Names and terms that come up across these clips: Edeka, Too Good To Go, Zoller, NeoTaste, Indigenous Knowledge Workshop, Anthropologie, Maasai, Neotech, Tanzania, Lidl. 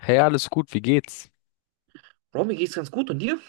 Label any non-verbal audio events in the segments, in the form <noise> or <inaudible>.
Hey, alles gut, wie geht's? Bro, mir geht's ganz gut. Und dir?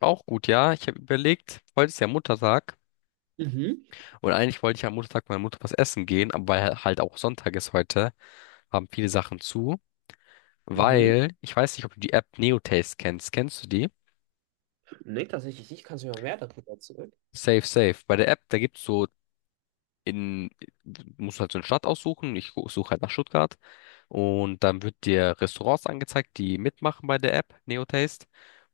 Auch gut, ja. Ich habe überlegt, heute ist ja Muttertag Mhm, und eigentlich wollte ich am Muttertag meiner Mutter was essen gehen, aber weil halt auch Sonntag ist heute, haben viele Sachen zu, mhm. weil ich weiß nicht, ob du die App NeoTaste kennst. Kennst du die? Nee, tatsächlich nicht. Kannst du mir mal mehr darüber erzählen? Safe, safe. Bei der App, da gibt's so in, musst halt so eine Stadt aussuchen. Suche halt nach Stuttgart. Und dann wird dir Restaurants angezeigt, die mitmachen bei der App NeoTaste.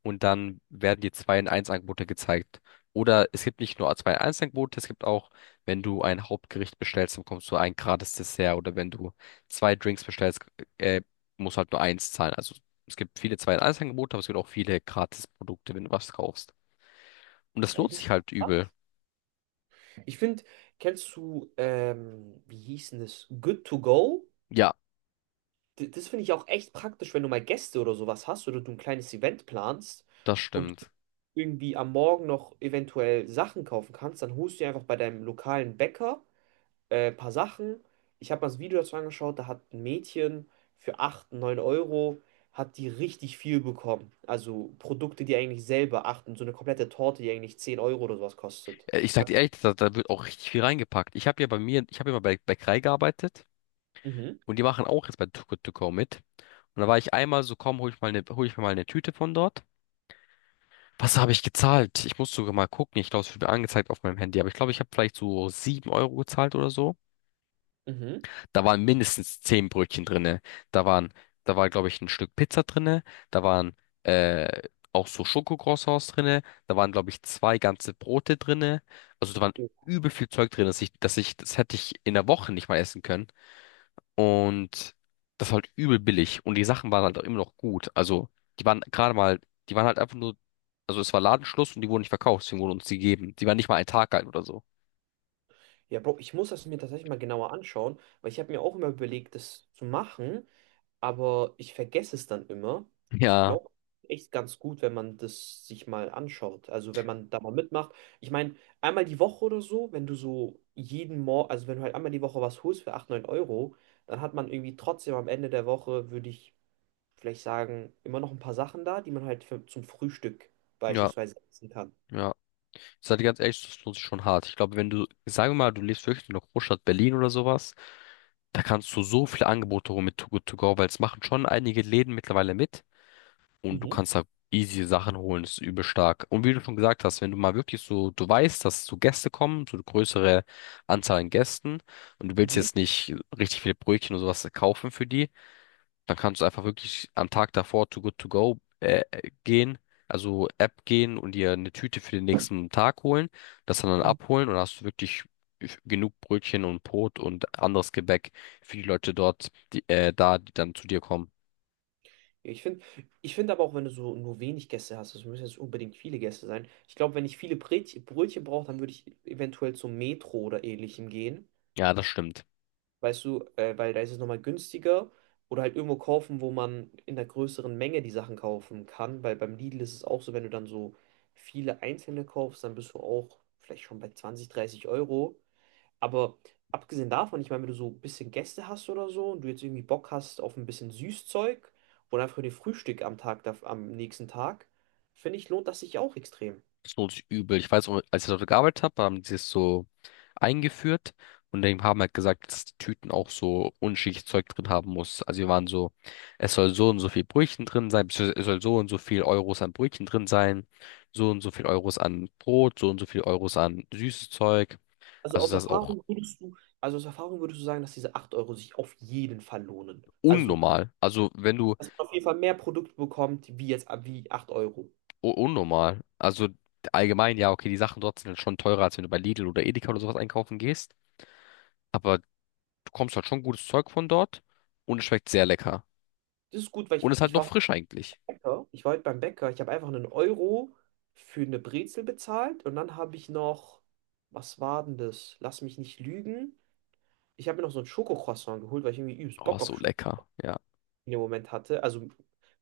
Und dann werden dir zwei in eins angebote gezeigt. Oder es gibt nicht nur zwei in eins angebote, es gibt auch, wenn du ein Hauptgericht bestellst, dann bekommst du ein gratis Dessert. Oder wenn du zwei Drinks bestellst, äh, musst halt nur eins zahlen. Also es gibt viele zwei in eins angebote, aber es gibt auch viele Gratis-Produkte, wenn du was kaufst. Und das Weil lohnt das sich ist halt übel. krass. Ich finde, kennst du, wie hieß denn das? Good to go? Ja, D das finde ich auch echt praktisch, wenn du mal Gäste oder sowas hast oder du ein kleines Event planst das und du stimmt. irgendwie am Morgen noch eventuell Sachen kaufen kannst, dann holst du dir einfach bei deinem lokalen Bäcker paar Sachen. Ich habe mal das Video dazu angeschaut, da hat ein Mädchen für 8, 9 Euro, hat die richtig viel bekommen. Also Produkte, die eigentlich selber achten, so eine komplette Torte, die eigentlich 10 Euro oder sowas kostet. Ich sag dir Hat, ehrlich, da wird auch richtig viel reingepackt. Ich habe ja mal bei Bäckerei gearbeitet mhm, und die machen auch jetzt bei Too Good To Go mit. Und da war ich einmal so, komm, hol ich mir mal eine Tüte von dort. Was habe ich gezahlt? Ich muss sogar mal gucken. Ich glaube, es wird mir angezeigt auf meinem Handy, aber ich glaube, ich habe vielleicht so 7 Euro gezahlt oder so. mhm. Da waren mindestens 10 Brötchen drinne. Da waren, da war, glaube ich, ein Stück Pizza drinne. Da waren äh, auch so Schokocroissants drinne. Da waren, glaube ich, zwei ganze Brote drinne. Also da waren übel viel Zeug drin, das hätte ich in der Woche nicht mal essen können. Und das war halt übel billig. Und die Sachen waren halt auch immer noch gut. Also die waren gerade mal, die waren halt einfach nur, also es war Ladenschluss und die wurden nicht verkauft, deswegen wurden uns die gegeben. Die waren nicht mal ein Tag alt oder so. Ja, Bro, ich muss das mir tatsächlich mal genauer anschauen, weil ich habe mir auch immer überlegt, das zu machen, aber ich vergesse es dann immer. Ich Ja, glaube, echt ganz gut, wenn man das sich mal anschaut. Also wenn man da mal mitmacht. Ich meine, einmal die Woche oder so, wenn du so jeden Morgen, also wenn du halt einmal die Woche was holst für 8, 9 Euro, dann hat man irgendwie trotzdem am Ende der Woche, würde ich vielleicht sagen, immer noch ein paar Sachen da, die man halt für, zum Frühstück ja, beispielsweise essen kann. ja. Ich sag dir ganz ehrlich, das lohnt sich schon hart. Ich glaube, wenn du, sagen wir mal, du lebst wirklich in der Großstadt Berlin oder sowas, da kannst du so viele Angebote holen mit Too Good To Go, weil es machen schon einige Läden mittlerweile mit, und du Mhm, kannst da easy Sachen holen, das ist übel stark. Und wie du schon gesagt hast, wenn du mal wirklich so, du weißt, dass so Gäste kommen, so eine größere Anzahl an Gästen und du willst mhm. jetzt nicht richtig viele Brötchen oder sowas kaufen für die, dann kannst du einfach wirklich am Tag davor to Good To Go gehen, also App gehen und dir eine Tüte für den nächsten Tag holen, das dann abholen, und hast du wirklich genug Brötchen und Brot und anderes Gebäck für die Leute dort, die dann zu dir kommen. Ja, ich finde aber auch, wenn du so nur wenig Gäste hast, es müssen jetzt nicht unbedingt viele Gäste sein. Ich glaube, wenn ich viele Brötchen brauche, dann würde ich eventuell zum Metro oder ähnlichem gehen. Ja, das stimmt. Weißt du, weil da ist es nochmal günstiger. Oder halt irgendwo kaufen, wo man in einer größeren Menge die Sachen kaufen kann. Weil beim Lidl ist es auch so, wenn du dann so viele einzelne kaufst, dann bist du auch vielleicht schon bei 20-30 Euro. Aber abgesehen davon, ich meine, wenn du so ein bisschen Gäste hast oder so und du jetzt irgendwie Bock hast auf ein bisschen Süßzeug oder einfach den Frühstück am Tag, am nächsten Tag, finde ich, lohnt das sich auch extrem. So übel. Ich weiß, als ich dort gearbeitet habe, haben die es so eingeführt und die haben halt gesagt, dass die Tüten auch so unschichtes Zeug drin haben muss. Also wir waren so, es soll so und so viel Brötchen drin sein, beziehungsweise es soll so und so viel Euros an Brötchen drin sein, so und so viel Euros an Brot, so und so viel Euros an süßes Zeug. Also das ist auch Aus Erfahrung würdest du sagen, dass diese 8 Euro sich auf jeden Fall lohnen. Also, unnormal. Also wenn du dass man auf jeden Fall mehr Produkte bekommt, wie jetzt, wie 8 Euro. u- Unnormal, also allgemein, ja, okay, die Sachen dort sind schon teurer, als wenn du bei Lidl oder Edeka oder sowas einkaufen gehst. Aber bekommst halt schon gutes Zeug von dort und es schmeckt sehr lecker. Das ist gut, weil Und ist halt noch frisch eigentlich. Ich war heute beim Bäcker, ich habe einfach 1 Euro für eine Brezel bezahlt und dann habe ich noch, was war denn das? Lass mich nicht lügen. Ich habe mir noch so ein Schokocroissant geholt, weil ich irgendwie übelst Oh, Bock auf so Schoko lecker. Ja. in dem Moment hatte. Also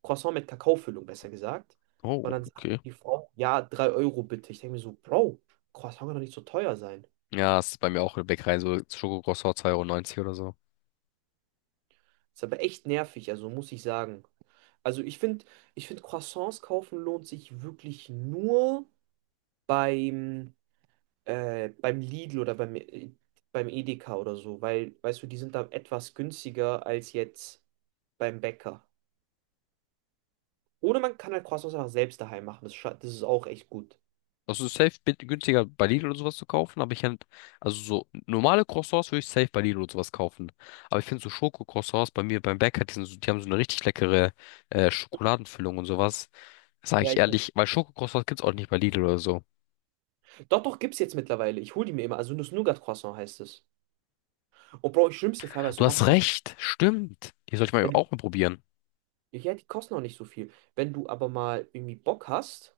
Croissant mit Kakaofüllung, besser gesagt. Oh, Und dann sagt okay. die Frau, ja, 3 Euro bitte. Ich denke mir so, Bro, Croissant kann doch nicht so teuer sein. Ja, es ist bei mir auch in der Bäckerei, so Schokokroissant 2,90 Euro neunzig oder so. Ist aber echt nervig, also muss ich sagen. Also ich finde, Croissants kaufen lohnt sich wirklich nur beim, beim Lidl oder beim Edeka oder so, weil, weißt du, die sind da etwas günstiger als jetzt beim Bäcker. Oder man kann halt Croissants einfach selbst daheim machen. Das ist auch echt gut. Also günstiger bei Lidl oder sowas zu kaufen, aber also so normale Croissants würde ich safe bei Lidl oder sowas kaufen. Aber ich finde so Schokocroissants bei mir beim Bäcker, die sind so, die haben so eine richtig leckere Schokoladenfüllung und sowas. Sage Ja, ich ich kann. ehrlich, weil Schokocroissants gibt's auch nicht bei Lidl oder so. Doch, doch, gibt's jetzt mittlerweile. Ich hole die mir immer. Also Nuss-Nougat-Croissant heißt es. Und Bro, schlimmste Fall, was du Du machen hast kannst, recht, stimmt. Die soll ich mal wenn du, auch mal probieren. ja, die kosten auch nicht so viel. Wenn du aber mal irgendwie Bock hast,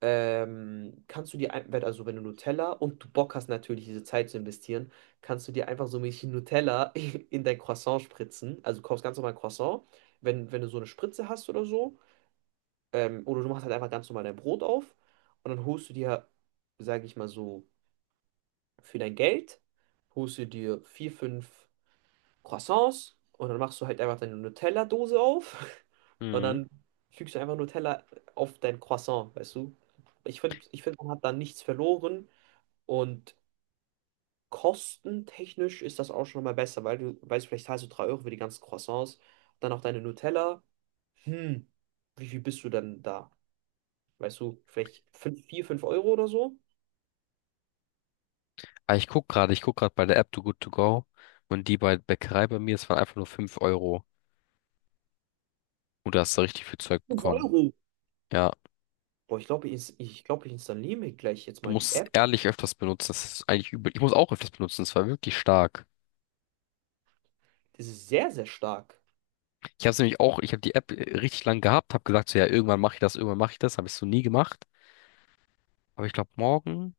kannst du dir, also wenn du Nutella und du Bock hast, natürlich diese Zeit zu investieren, kannst du dir einfach so ein bisschen Nutella <laughs> in dein Croissant spritzen. Also du kaufst ganz normal Croissant, wenn du so eine Spritze hast oder so. Oder du machst halt einfach ganz normal dein Brot auf und dann holst du dir, sage ich mal so, für dein Geld, holst du dir vier, fünf Croissants und dann machst du halt einfach deine Nutella-Dose auf <laughs> und Mhm. dann fügst du einfach Nutella auf dein Croissant, weißt du? Ich find, man hat da nichts verloren und kostentechnisch ist das auch schon mal besser, weil du weißt, vielleicht zahlst du 3 Euro für die ganzen Croissants, dann auch deine Nutella. Hm, wie viel bist du denn da? Weißt du, vielleicht 5, 4, 5 € oder so? Ah, ich guck gerade bei der App Too Good To Go, und die bei Bäckerei bei mir, es waren einfach nur 5 Euro. Und da hast du richtig viel Zeug Fünf bekommen. Euro. Ja, Boah, ich glaube, glaub, ich installiere mir gleich jetzt du mal die musst es App. ehrlich öfters benutzen. Das ist eigentlich übel. Ich muss auch öfters benutzen. Es war wirklich stark. Das ist sehr, sehr stark. Ich habe es nämlich auch, ich habe die App richtig lang gehabt, habe gesagt, so ja, irgendwann mache ich das, irgendwann mache ich das. Habe ich so nie gemacht. Aber ich glaube, morgen,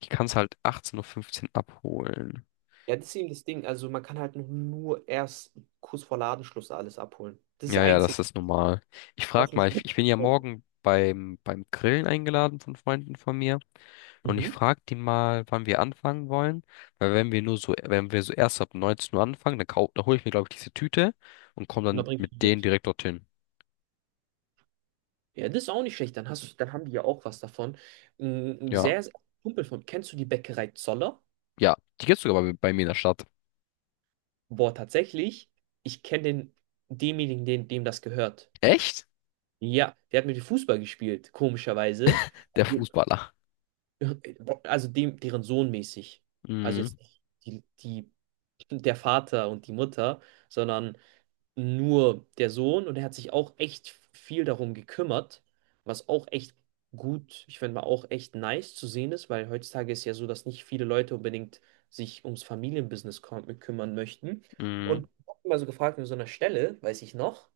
ich kann es halt 18:15 Uhr fünfzehn abholen. Ja, das ist eben das Ding. Also man kann halt noch nur erst kurz vor Ladenschluss alles abholen. Das ist das Ja, ja, das Einzige, ist normal. Ich was frag mich. mal, ich bin ja morgen beim Grillen eingeladen von Freunden von mir. Und ich Mhm. frage die mal, wann wir anfangen wollen. Weil wenn wir nur so, Wenn wir so erst ab 19 Uhr anfangen, dann hole ich mir, glaube ich, diese Tüte und komme Und da dann bringst mit du denen mit. direkt dorthin. Ja, das ist auch nicht schlecht. Dann hast du, dann haben die ja auch was davon. Ein Ja, sehr, sehr Kumpel von, kennst du die Bäckerei Zoller? ja. Die gibt's sogar bei mir in der Stadt. Boah, tatsächlich. Ich kenne den, demjenigen, den, dem das gehört. Echt? Ja, der hat mit mir Fußball gespielt, komischerweise. Der Also, Fußballer. äh, also dem, deren Sohn mäßig. Also jetzt Mhm, nicht die, der Vater und die Mutter, sondern nur der Sohn. Und er hat sich auch echt viel darum gekümmert, was auch echt gut, ich finde mal auch echt nice zu sehen ist, weil heutzutage ist ja so, dass nicht viele Leute unbedingt sich ums Familienbusiness kümmern möchten. mhm. Und ich habe mal so gefragt, an so einer Stelle, weiß ich noch,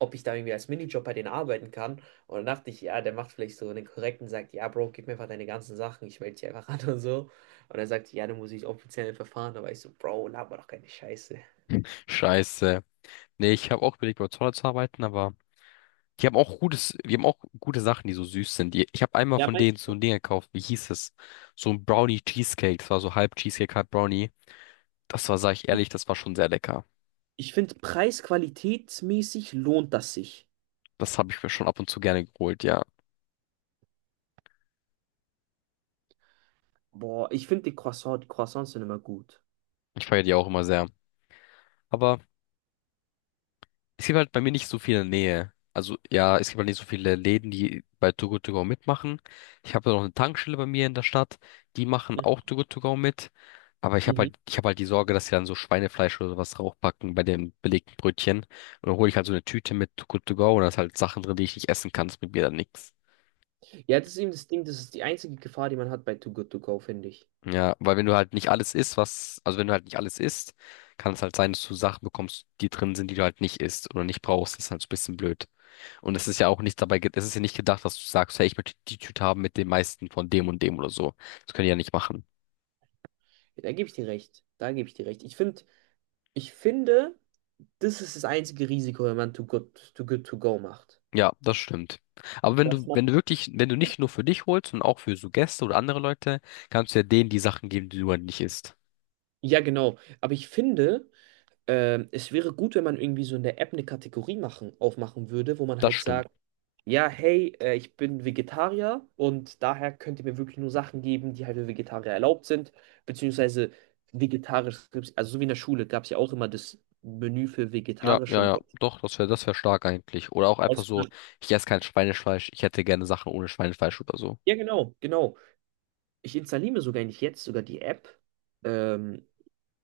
ob ich da irgendwie als Minijob bei denen arbeiten kann. Und dann dachte ich, ja, der macht vielleicht so einen korrekten, sagt, ja, Bro, gib mir einfach deine ganzen Sachen, ich melde dich einfach an <laughs> und so. Und er sagt, ja, dann muss ich offiziell verfahren. Da war ich so, Bro, laber doch keine Scheiße. Scheiße. Nee, ich habe auch überlegt, bei Zoller zu arbeiten, aber die haben auch gute Sachen, die so süß sind. Ich habe einmal Ja, von mein, denen so ein Ding gekauft, wie hieß es? So ein Brownie Cheesecake. Das war so halb Cheesecake, halb Brownie. Das war, sag ich ehrlich, das war schon sehr lecker. ich finde, preis-qualitätsmäßig lohnt das sich. Das habe ich mir schon ab und zu gerne geholt, ja. Boah, ich finde die Croissants sind immer gut. Ich feiere die auch immer sehr. Aber es gibt halt bei mir nicht so viel in der Nähe. Also ja, es gibt halt nicht so viele Läden, die bei Too Good To Go mitmachen. Ich habe noch eine Tankstelle bei mir in der Stadt, die machen auch Too Good To Go mit. Aber ich habe Mhm. halt, ich habe halt die Sorge, dass sie dann so Schweinefleisch oder sowas draufpacken bei den belegten Brötchen. Und dann hole ich halt so eine Tüte mit Too Good To Go, und da ist halt Sachen drin, die ich nicht essen kann. Das bringt mir dann nichts. Ja, das ist eben das Ding, das ist die einzige Gefahr, die man hat bei Too Good To Go, finde ich. Ja, weil wenn du halt nicht alles isst, was, also wenn du halt nicht alles isst, kann es halt sein, dass du Sachen bekommst, die drin sind, die du halt nicht isst oder nicht brauchst. Das ist halt so ein bisschen blöd. Und es ist ja auch nicht dabei, es ist ja nicht gedacht, dass du sagst, hey, ich möchte die Tüte haben mit dem meisten von dem und dem oder so. Das können die ja nicht machen. Ja, da gebe ich dir recht. Da gebe ich dir recht. Ich finde, das ist das einzige Risiko, wenn man Too Good To Go macht. Ja, das stimmt. Aber wenn Dass du, man, wenn du wirklich, wenn du nicht nur für dich holst, sondern auch für so Gäste oder andere Leute, kannst du ja denen die Sachen geben, die du halt nicht isst. ja, genau. Aber ich finde, es wäre gut, wenn man irgendwie so in der App eine Kategorie machen, aufmachen würde, wo man Das halt stimmt. sagt, ja, hey, ich bin Vegetarier und daher könnt ihr mir wirklich nur Sachen geben, die halt für Vegetarier erlaubt sind, beziehungsweise vegetarisch, also so wie in der Schule gab es ja auch immer das Menü für Ja, vegetarische ja, ja. Leute. Doch, das wär stark eigentlich. Oder auch einfach Also, so, ich esse kein Schweinefleisch, ich hätte gerne Sachen ohne Schweinefleisch oder so. ja, genau, genau. Ich installiere sogar nicht jetzt sogar die App, ähm,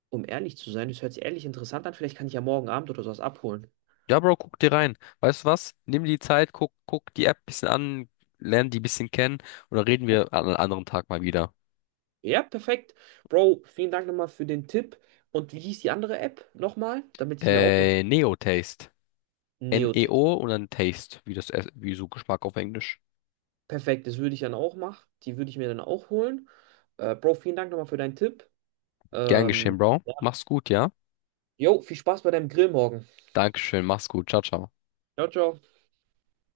um ehrlich zu sein. Das hört sich ehrlich interessant an. Vielleicht kann ich ja morgen Abend oder sowas abholen. Ja, Bro, guck dir rein. Weißt du was? Nimm die Zeit, guck die App ein bisschen an, lern die ein bisschen kennen, und dann reden wir an einem anderen Tag mal wieder. Ja, perfekt. Bro, vielen Dank nochmal für den Tipp. Und wie hieß die andere App nochmal? Damit ich mir auch. Neo-Taste. NEO Taste. N E Neotech. O und dann Taste, wie wie so Geschmack auf Englisch. Perfekt, das würde ich dann auch machen. Die würde ich mir dann auch holen. Bro, vielen Dank nochmal für deinen Tipp. Gern geschehen, Ähm, Bro. ja. Mach's gut, ja? Jo, viel Spaß bei deinem Grill morgen. Dankeschön, mach's gut. Ciao, ciao. Ciao, ciao.